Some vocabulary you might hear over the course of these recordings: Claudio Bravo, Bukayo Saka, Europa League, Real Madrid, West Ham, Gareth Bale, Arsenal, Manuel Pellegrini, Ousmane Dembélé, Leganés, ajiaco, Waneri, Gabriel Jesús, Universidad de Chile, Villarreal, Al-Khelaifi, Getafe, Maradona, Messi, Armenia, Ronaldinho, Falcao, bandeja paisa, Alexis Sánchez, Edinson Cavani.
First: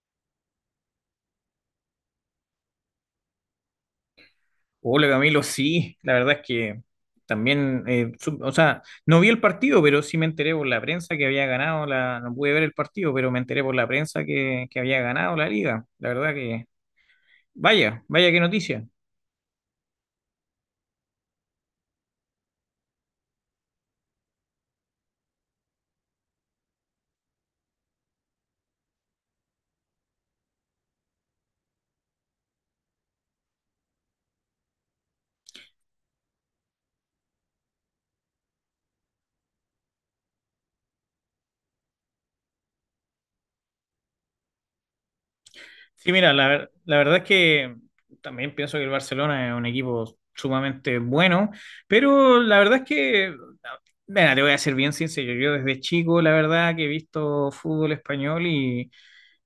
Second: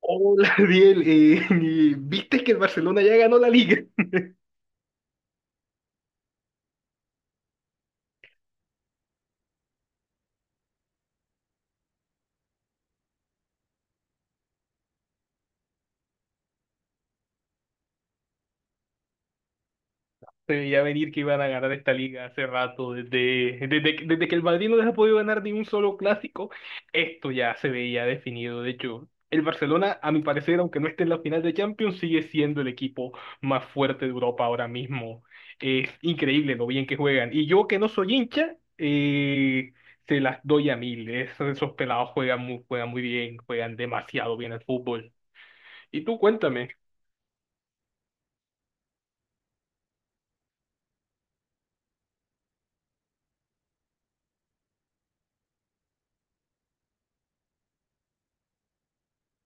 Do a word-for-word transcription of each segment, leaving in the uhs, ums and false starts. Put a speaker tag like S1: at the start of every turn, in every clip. S1: Hola, Biel. Eh, y ¿viste que el Barcelona ya ganó la liga?
S2: Hola Camilo, sí, la verdad es que también, eh, sup- o sea, no vi el partido, pero sí me enteré por la prensa que había ganado la, no pude ver el partido, pero me enteré por la prensa que, que había ganado la liga. La verdad que, vaya, vaya qué noticia.
S1: Se veía venir que iban a ganar esta liga hace rato. Desde, desde, que- desde que el Madrid no les ha podido ganar ni un solo clásico, esto ya se veía definido. De hecho, el Barcelona, a mi parecer, aunque no esté en la final de Champions, sigue siendo el equipo más fuerte de Europa ahora mismo. Es increíble lo bien que juegan. Y yo que no soy hincha, eh, se las doy a mil. Esos, esos pelados juegan muy, juegan muy bien, juegan demasiado bien al fútbol. Y
S2: Sí,
S1: tú
S2: mira, la,
S1: cuéntame.
S2: ver- la verdad es que también pienso que el Barcelona es un equipo sumamente bueno, pero la verdad es que, mira, te voy a ser bien sincero, yo desde chico, la verdad que he visto fútbol español. Y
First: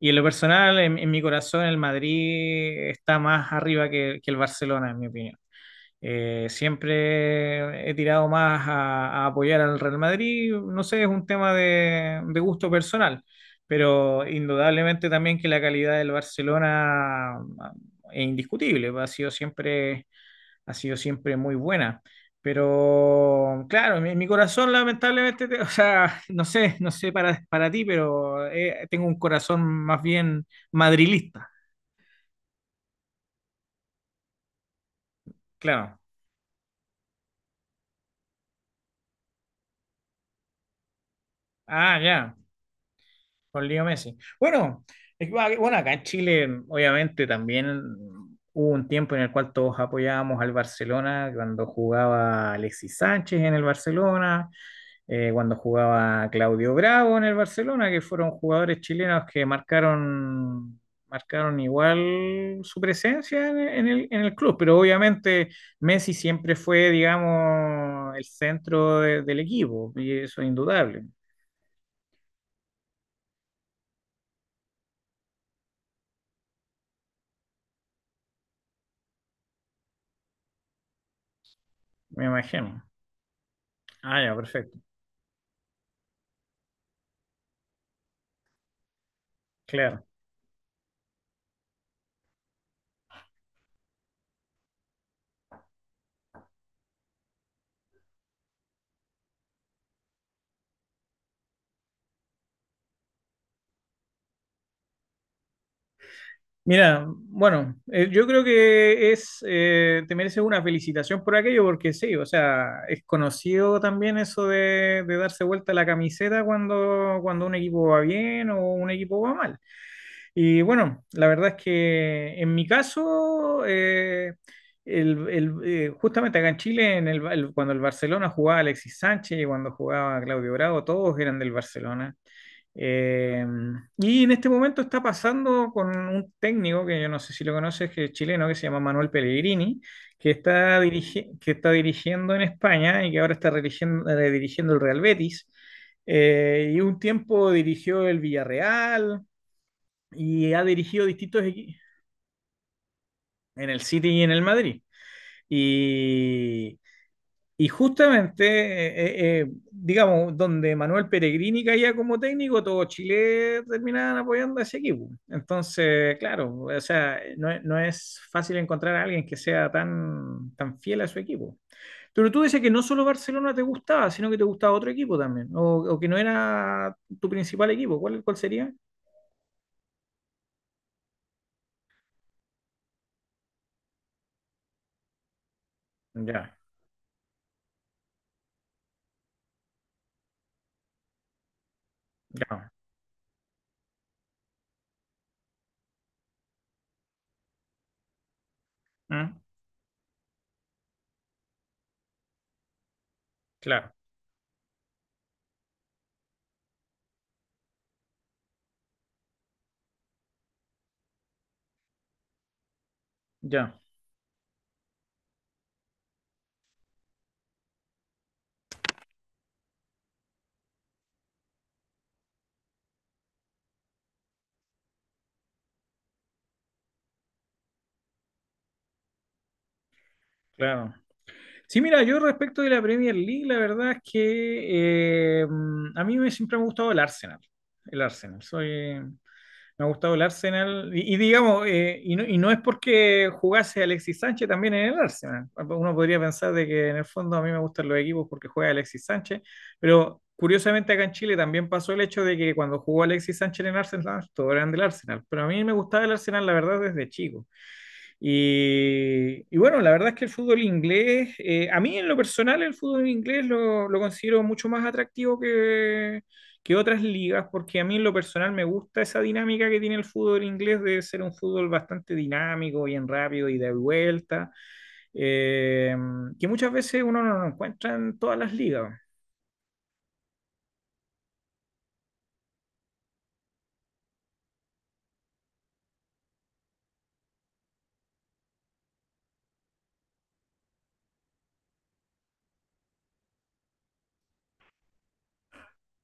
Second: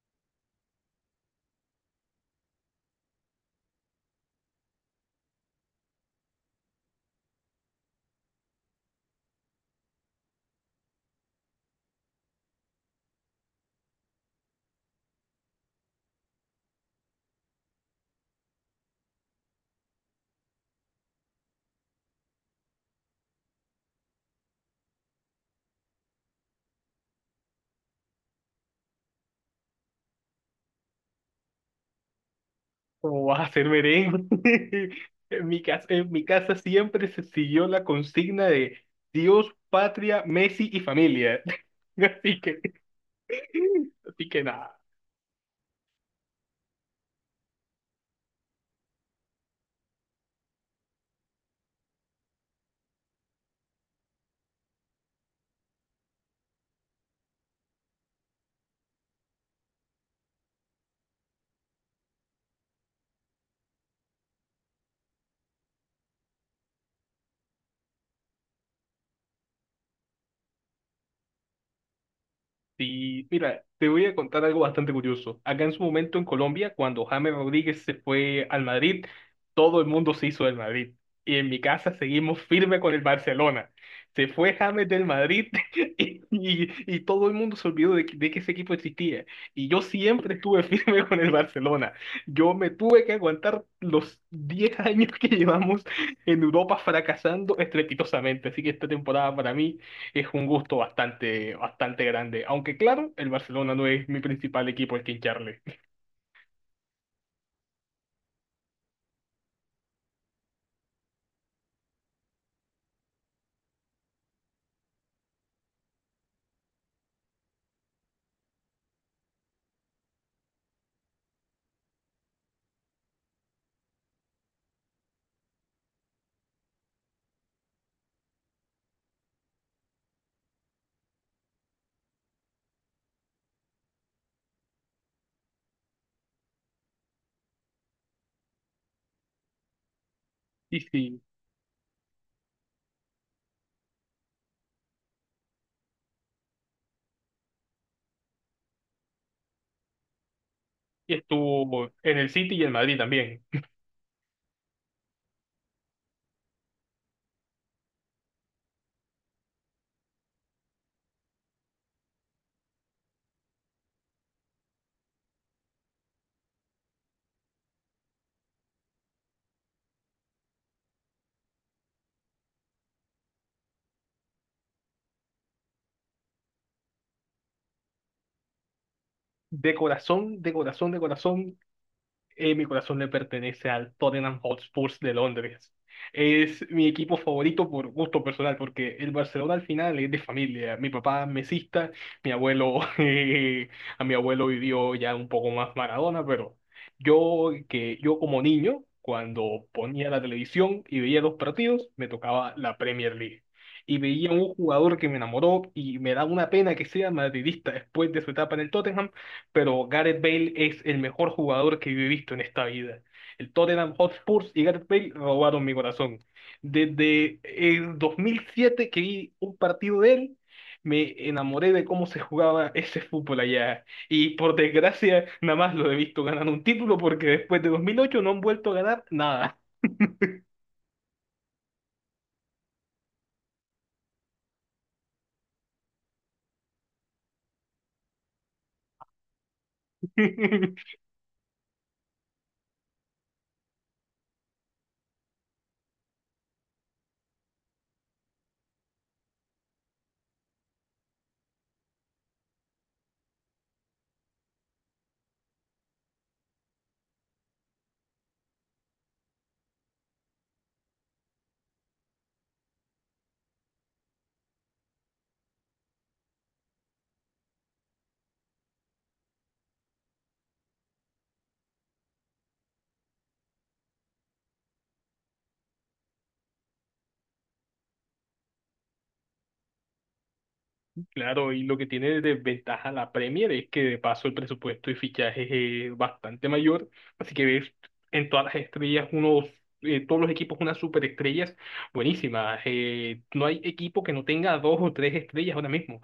S2: en lo personal, en, en mi corazón, el Madrid está más arriba que, que el Barcelona, en mi opinión. Eh, siempre he tirado más a, a apoyar al Real Madrid, no sé, es un tema de, de gusto personal, pero indudablemente también que la calidad del Barcelona ah, es indiscutible, ha sido siempre, ha sido siempre muy buena. Pero claro, mi, mi corazón lamentablemente, te- o sea, no sé, no sé para, para ti, pero eh, tengo un corazón más bien madrilista,
S1: ¿Cómo vas a hacer merengue? En mi casa,
S2: claro.
S1: en mi casa siempre se siguió la consigna de Dios, patria, Messi y familia.
S2: Ah, ya.
S1: Así que,
S2: Con Leo Messi.
S1: así que nada.
S2: Bueno, es que, ah, bueno, acá en Chile, obviamente, también hubo un tiempo en el cual todos apoyábamos al Barcelona, cuando jugaba Alexis Sánchez en el Barcelona, eh, cuando jugaba Claudio Bravo en el Barcelona, que fueron jugadores chilenos que marcaron, marcaron igual su presencia en, en el, en el club, pero obviamente Messi siempre fue, digamos, el centro de- del equipo, y eso es indudable,
S1: Sí, mira, te voy a contar algo bastante curioso. Acá en su momento en Colombia, cuando James Rodríguez se fue al Madrid, todo el mundo se hizo del Madrid. Y en mi casa
S2: me
S1: seguimos firme
S2: imagino.
S1: con el Barcelona.
S2: Ah,
S1: Se
S2: ya,
S1: fue
S2: perfecto,
S1: James del Madrid y, y- y todo el mundo se olvidó de, que- de que ese equipo existía. Y yo
S2: claro.
S1: siempre estuve firme con el Barcelona. Yo me tuve que aguantar los diez años que llevamos en Europa fracasando estrepitosamente. Así que esta temporada para mí es un gusto bastante, bastante grande. Aunque claro, el Barcelona no es mi principal equipo al que hincharle.
S2: Mira, bueno, eh, yo creo que es, eh, te mereces una felicitación por aquello, porque sí, o sea, es conocido también eso de, de darse vuelta la camiseta cuando, cuando un equipo va bien o un equipo va mal. Y bueno, la verdad es que en mi caso, eh, el, el, eh, justamente acá en Chile, en el, el- cuando el Barcelona jugaba Alexis Sánchez y cuando jugaba Claudio Bravo, todos eran del Barcelona. Eh, y en este momento está pasando con un técnico que yo no sé si lo conoces, que es chileno, que se llama Manuel Pellegrini, que
S1: Y
S2: está,
S1: sí,
S2: dirigi- que está dirigiendo en España y que ahora está redirigiendo, eh, dirigiendo el Real Betis. Eh, y un tiempo dirigió el Villarreal y ha dirigido
S1: y
S2: distintos equipos
S1: estuvo en el City y el Madrid también.
S2: en el City y en el Madrid. Y, y justamente, eh, eh, eh, digamos, donde Manuel Peregrini caía como técnico, todo Chile terminaban apoyando a ese equipo. Entonces, claro, o sea, no, es- no es fácil encontrar a alguien que sea tan, tan fiel a su equipo. Pero tú dices que no solo Barcelona te gustaba, sino que te gustaba otro equipo también, o, o que no era tu principal equipo. ¿Cuál, cuál sería?
S1: De corazón, de corazón, de corazón, eh, mi corazón le pertenece al Tottenham Hotspur de Londres.
S2: Ya,
S1: Es mi equipo favorito por gusto personal, porque el Barcelona al final es de familia. Mi papá es mesista, mi
S2: ya.
S1: abuelo, eh, a mi abuelo vivió ya un poco más Maradona, pero yo que yo como niño,
S2: Ah,
S1: cuando ponía la televisión y veía los partidos, me tocaba la Premier League.
S2: claro,
S1: Y veía un jugador que me enamoró y me da una pena que sea madridista después de su etapa en el Tottenham, pero Gareth Bale es el mejor jugador que yo he visto en esta vida. El
S2: ya,
S1: Tottenham Hotspurs y Gareth Bale robaron mi corazón. Desde el dos mil siete que vi un partido de él, me enamoré de cómo se jugaba ese fútbol allá. Y por desgracia, nada más lo he visto ganar un título porque después de dos mil ocho no han vuelto a ganar nada.
S2: claro. Sí, mira, yo respecto de la Premier League, la verdad es que eh, mm, a mí me, siempre me ha gustado el Arsenal. El Arsenal. Soy, me ha gustado el Arsenal. Y, y digamos, eh, y, no, y no es porque jugase Alexis Sánchez también en el Arsenal. Uno podría pensar de que en el fondo a mí me gustan los equipos porque juega Alexis Sánchez. Pero curiosamente acá en Chile también pasó el hecho de que cuando jugó Alexis Sánchez en Arsenal, todos eran del Arsenal. Pero a mí me gustaba el Arsenal, la verdad, desde chico. Y, y bueno, la verdad es que el fútbol inglés, eh, a mí en lo personal el fútbol inglés lo, lo considero mucho más atractivo que, que otras ligas, porque a mí en lo personal me gusta esa dinámica que tiene el fútbol inglés de ser un fútbol bastante dinámico, bien rápido y de vuelta, eh, que muchas veces uno no lo encuentra en todas las ligas.
S1: Claro, y lo que tiene de ventaja la Premier es que de paso el presupuesto y fichajes es bastante mayor, así que ves en todas las estrellas unos, eh, todos los equipos unas superestrellas buenísimas. Eh, no hay equipo que no tenga dos o tres estrellas ahora mismo.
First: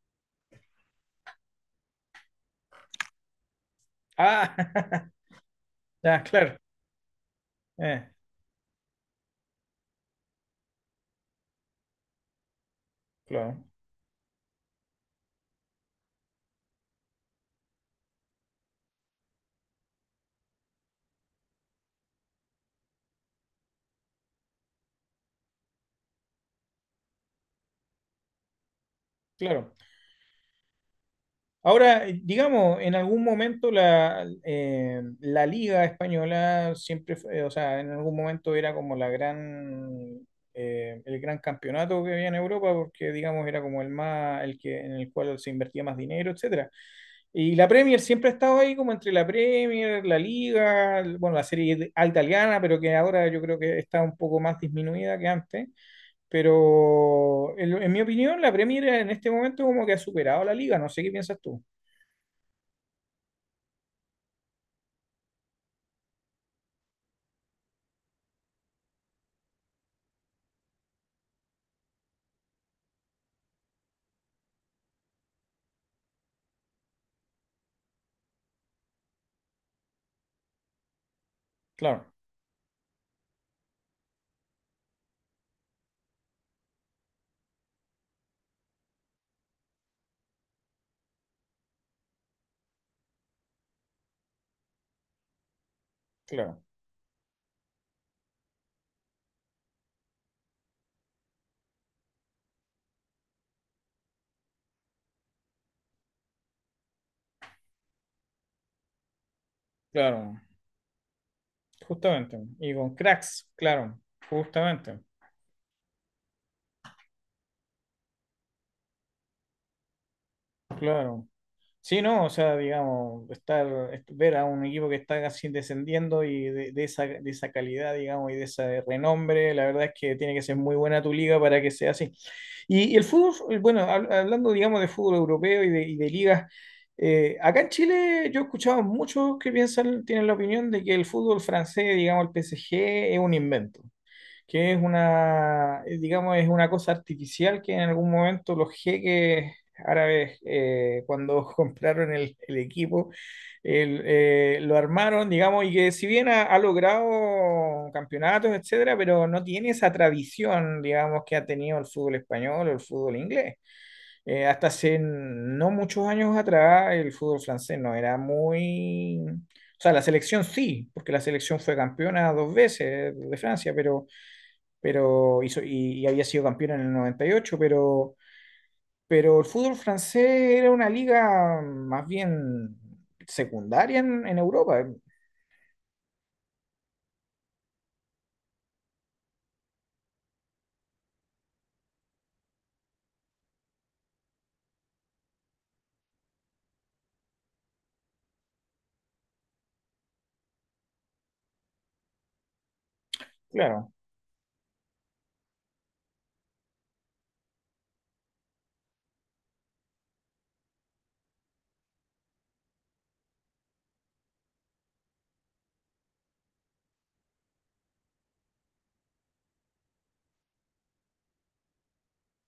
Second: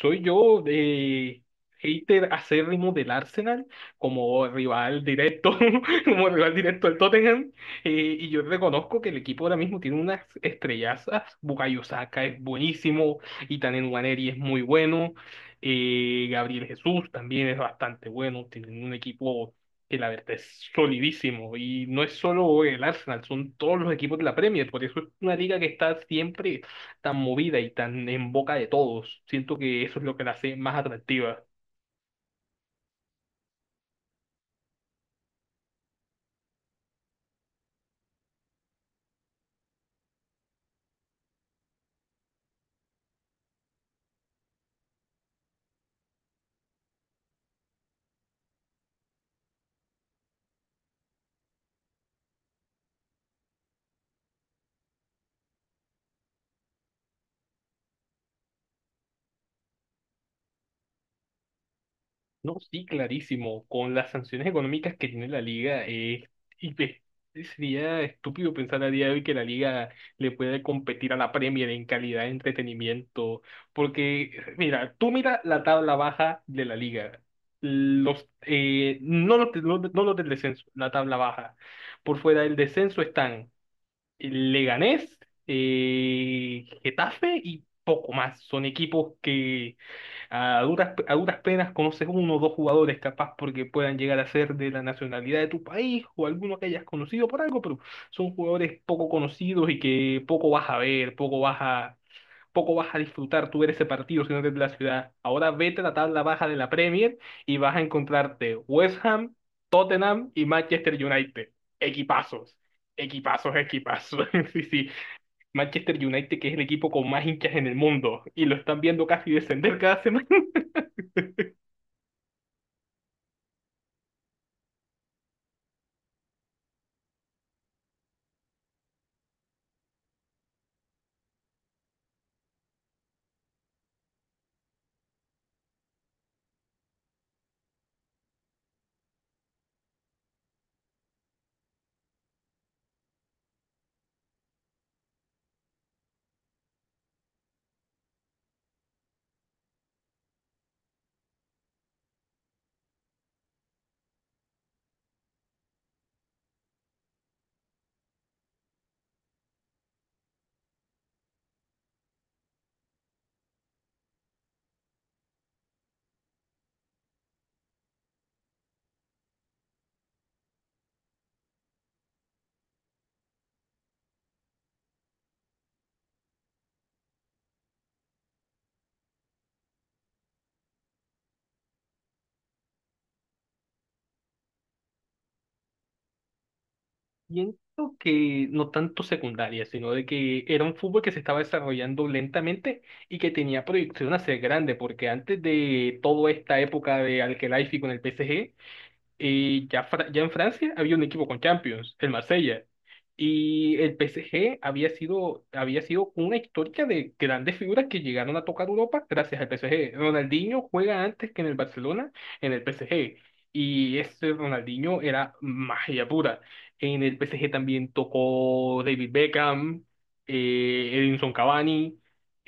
S1: Soy yo eh, hater acérrimo del Arsenal como
S2: Ah,
S1: rival directo,
S2: ah,
S1: como rival
S2: claro,
S1: directo del Tottenham.
S2: eh,
S1: Eh, y yo reconozco que el equipo ahora mismo tiene unas estrellazas. Bukayo Saka es buenísimo y
S2: claro,
S1: también Waneri es muy bueno. eh, Gabriel Jesús también es bastante bueno. Tienen un equipo que la verdad es solidísimo. Y no es solo el Arsenal, son todos los equipos de la Premier. Por eso es una liga que está siempre tan movida y tan en boca de todos. Siento
S2: claro.
S1: que eso es lo que la hace más atractiva.
S2: Ahora, digamos, en algún momento la, eh, la Liga Española siempre fue, eh, o sea, en algún momento era como la gran, eh, el gran campeonato que había en Europa, porque digamos era como el más, el que, en el cual se invertía más dinero, etcétera. Y la Premier siempre ha estado ahí como entre la Premier, la Liga, el- bueno, la Serie it- A italiana, pero que ahora yo creo que está un poco más disminuida que antes. Pero en, en mi opinión, la Premier en este momento como que ha superado a la Liga. No sé qué piensas tú.
S1: No, sí, clarísimo. Con las sanciones económicas que tiene la liga, eh, y ve, sería estúpido pensar a día de hoy que la liga le puede competir a la Premier en calidad de entretenimiento. Porque, mira, tú mira la tabla baja de la liga. Los, eh, no los, de- no no los del descenso, la tabla baja.
S2: Claro,
S1: Por fuera del descenso están Leganés, eh, Getafe y poco más. Son equipos que a duras, a duras penas conoces uno o dos jugadores capaz porque puedan llegar a ser de la nacionalidad de tu país o alguno
S2: claro,
S1: que hayas conocido por algo, pero son jugadores poco conocidos y que poco vas a ver, poco vas a, poco vas a disfrutar tú ver ese partido si no eres de la ciudad. Ahora vete a la tabla baja de la Premier y vas a encontrarte West Ham, Tottenham
S2: claro,
S1: y Manchester United.
S2: justamente.
S1: Equipazos.
S2: Y con cracks,
S1: Equipazos,
S2: claro,
S1: equipazos. Sí, sí.
S2: justamente,
S1: Manchester United, que es el equipo con más hinchas en el mundo, y lo están viendo casi descender cada semana.
S2: claro. Sí, no, o sea, digamos, estar, est- ver a un equipo que está casi descendiendo y de, de esa, de esa calidad, digamos, y de ese renombre, la verdad es que tiene que ser muy buena tu liga para que sea así. Y, y el fútbol, eh, bueno, hab- hablando, digamos, de fútbol europeo y de, y de ligas, eh, acá en Chile yo he escuchado muchos que piensan, tienen la opinión de que el fútbol francés, digamos, el P S G, es un invento, que es una, eh, digamos, es una cosa artificial que en algún momento los jeques árabes, eh, cuando compraron el, el equipo, el, eh, lo armaron, digamos, y que si bien ha, ha logrado campeonatos, etcétera, pero no tiene esa tradición, digamos, que ha tenido el fútbol español o el fútbol inglés. Eh, hasta hace no muchos años atrás, el fútbol francés no era muy... O sea, la selección sí, porque la selección fue campeona dos veces de Francia, pero pero hizo, y, y había sido campeón en el noventa y ocho, pero, pero el fútbol francés era una liga más bien secundaria en, en Europa,
S1: Siento que no tanto secundaria, sino de que era un fútbol que se estaba desarrollando lentamente y que tenía proyección a ser grande, porque antes de toda esta época de Al-Khelaifi con el P S G, y ya, Fra- ya en Francia había un equipo con Champions, el Marsella. Y
S2: claro,
S1: el P S G había sido, había sido una historia de grandes figuras que llegaron a tocar Europa gracias al P S G. Ronaldinho juega antes que en el Barcelona, en el P S G. Y ese Ronaldinho era magia pura. En el P S G también tocó David Beckham, eh, Edinson Cavani,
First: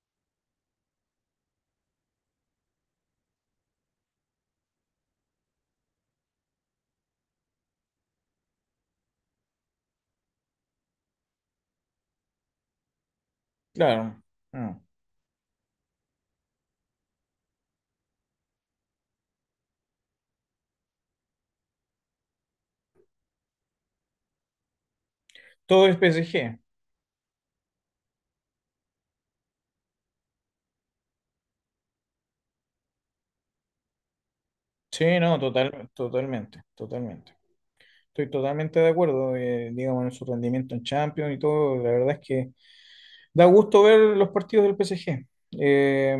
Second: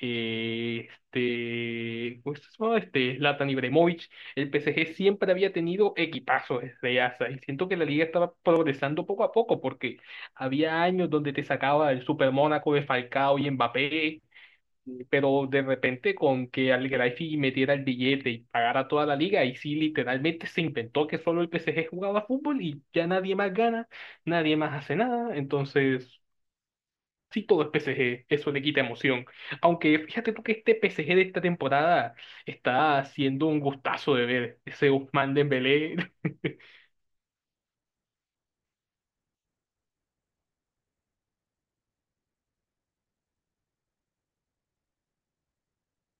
S1: eh, este, ¿cómo se llama? Este, Zlatan Ibrahimovic. El P S G siempre había tenido equipazos desde A S A y siento que la liga estaba progresando poco a poco porque había años donde te sacaba el Super Mónaco de Falcao y
S2: claro.
S1: Mbappé,
S2: Mm.
S1: pero de repente con que al Greifi metiera el billete y pagara toda la liga y sí literalmente se inventó que solo el P S G jugaba fútbol y ya nadie más gana, nadie más hace nada,
S2: Todo es
S1: entonces
S2: P S G.
S1: sí, todo es P S G, eso le quita emoción. Aunque fíjate tú que este P S G de esta temporada está siendo un gustazo de ver. Ese
S2: Sí,
S1: Ousmane
S2: no, total,
S1: Dembélé.
S2: totalmente, totalmente. Estoy totalmente de acuerdo, eh, digamos, en su rendimiento en Champions y todo. La verdad es que da gusto ver los partidos del P S G. Eh,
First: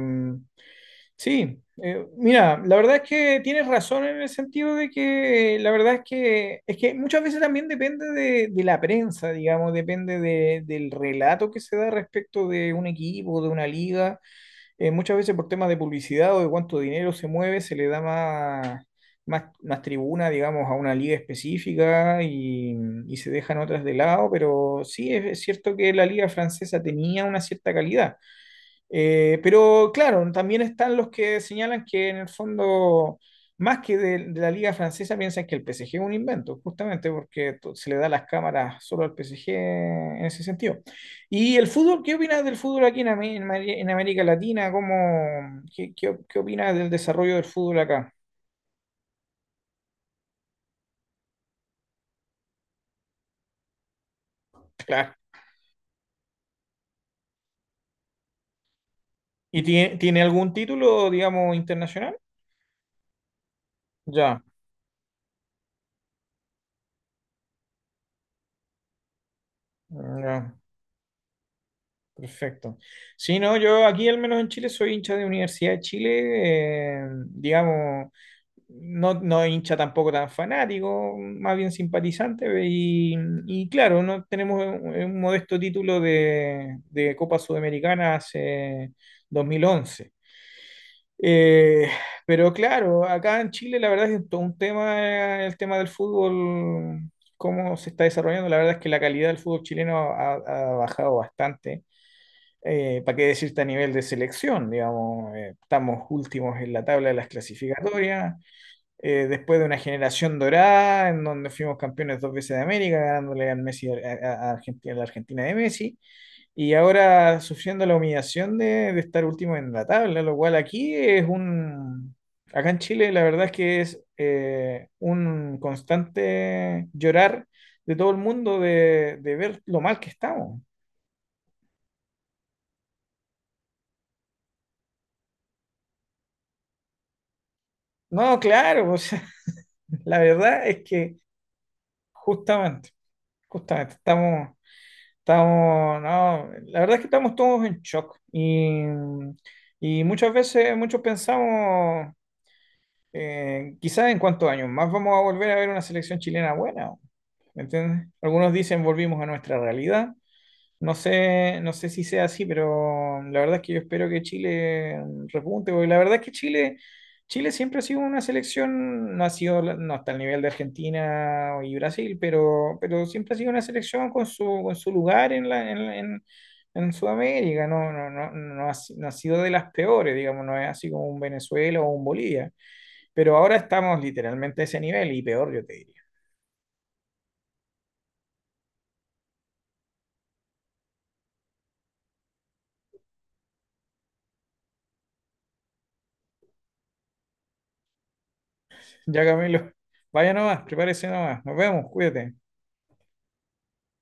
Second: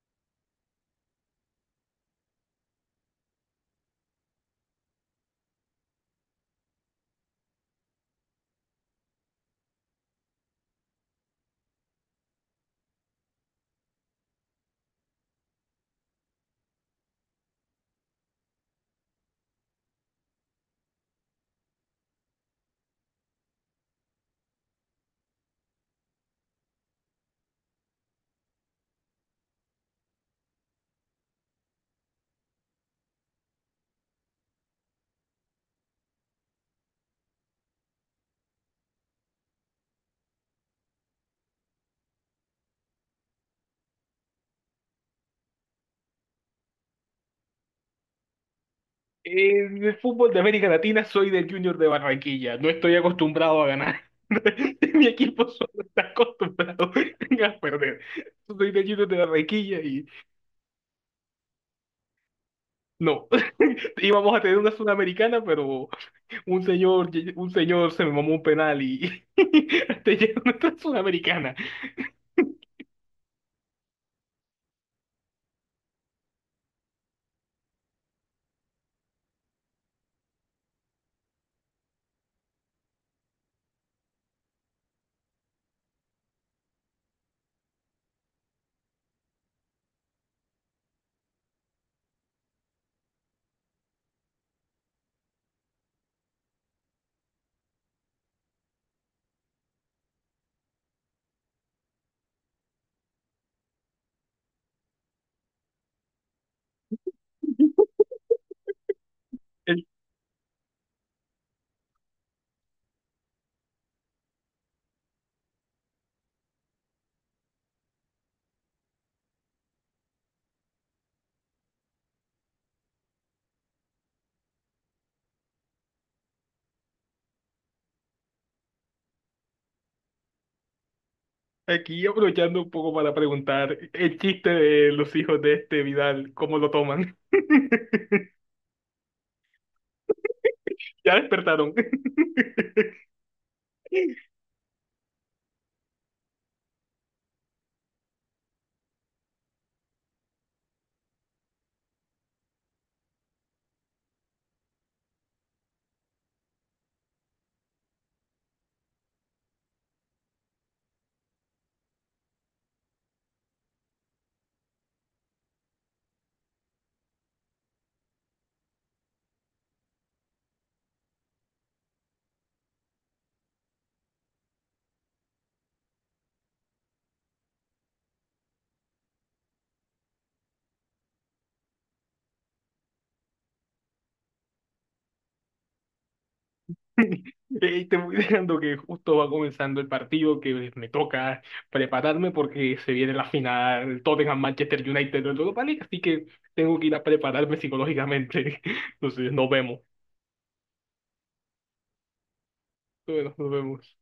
S2: Sí, eh, mira, la verdad es que tienes razón en el sentido de que la verdad es que es que muchas veces también depende de, de la prensa, digamos, depende de- del relato que se da respecto de un equipo, de una liga. Eh, muchas veces por temas de publicidad o de cuánto dinero se mueve, se le da más, más, más tribuna, digamos, a una liga específica y, y se dejan otras de lado, pero sí es es cierto que la liga francesa tenía una cierta calidad. Eh, pero claro, también están los que señalan que en el fondo, más que de, de la liga francesa, piensan que el P S G es un invento, justamente porque to- se le da las cámaras solo al P S G en ese sentido. ¿Y el fútbol? ¿Qué opinas del fútbol aquí en, Amé- en Mari- en América Latina? ¿Cómo, qué, qué, qué opinas del desarrollo del fútbol acá?
S1: En el fútbol de América Latina soy del Junior de Barranquilla. No estoy acostumbrado a ganar. Mi
S2: Claro.
S1: equipo solo está acostumbrado a perder. Soy del Junior de
S2: ¿Y
S1: Barranquilla
S2: tiene,
S1: y
S2: tiene algún título, digamos, internacional?
S1: no. Íbamos a
S2: Ya,
S1: tener una sudamericana, pero un señor, un señor se me mamó un penal y hasta llegó
S2: ya.
S1: nuestra sudamericana.
S2: Perfecto. Sí, no, yo aquí al menos en Chile soy hincha de Universidad de Chile, eh, digamos, no, no hincha tampoco tan fanático, más bien simpatizante, y, y claro, no tenemos un, un modesto título de, de Copa Sudamericana hace dos mil once. Eh, pero claro, acá en Chile la verdad es que todo un tema, eh, el tema del fútbol, cómo se está desarrollando, la verdad es que la calidad del fútbol chileno ha ha bajado bastante. Eh, ¿para qué decirte a nivel de selección? Digamos, eh, estamos últimos en la tabla de las clasificatorias, eh, después de una generación dorada en donde fuimos campeones dos veces de América, ganándole al Messi, a, a Argentina, a la Argentina de Messi, y ahora sufriendo la humillación de, de estar último en la tabla, lo cual aquí es un... Acá en Chile la verdad es que es eh, un constante llorar de todo el mundo de, de ver lo mal que estamos.
S1: Aquí aprovechando un poco para preguntar el chiste de los hijos de este Vidal, ¿cómo lo toman?
S2: No, claro, o sea, la verdad es
S1: Ya
S2: que
S1: despertaron.
S2: justamente, justamente, estamos, estamos, no, la verdad es que estamos todos en shock y, y muchas veces, muchos pensamos, eh, quizás en cuántos años más vamos a volver a ver una selección chilena buena, ¿me entiendes? Algunos dicen volvimos a nuestra realidad, no sé, no sé si sea así, pero la verdad es que yo espero que Chile repunte, porque la verdad es que Chile, Chile siempre ha sido una selección, no ha sido, la- no hasta el nivel de Argentina y Brasil, pero, pero siempre ha sido una selección con su, con su lugar en la, en, la- en- en Sudamérica, no, no, no, no ha, si- no ha sido de las peores, digamos, no es así como un Venezuela o un Bolivia, pero ahora estamos literalmente a ese nivel y peor, yo te diría.
S1: Eh, te voy dejando que justo va comenzando el partido que me toca prepararme porque se viene la final Tottenham-Manchester United en Europa League, así que tengo que ir a prepararme psicológicamente.
S2: Ya,
S1: Entonces, nos
S2: Camilo,
S1: vemos.
S2: vaya nomás, prepárese nomás, nos vemos, cuídate.
S1: Bueno, nos vemos.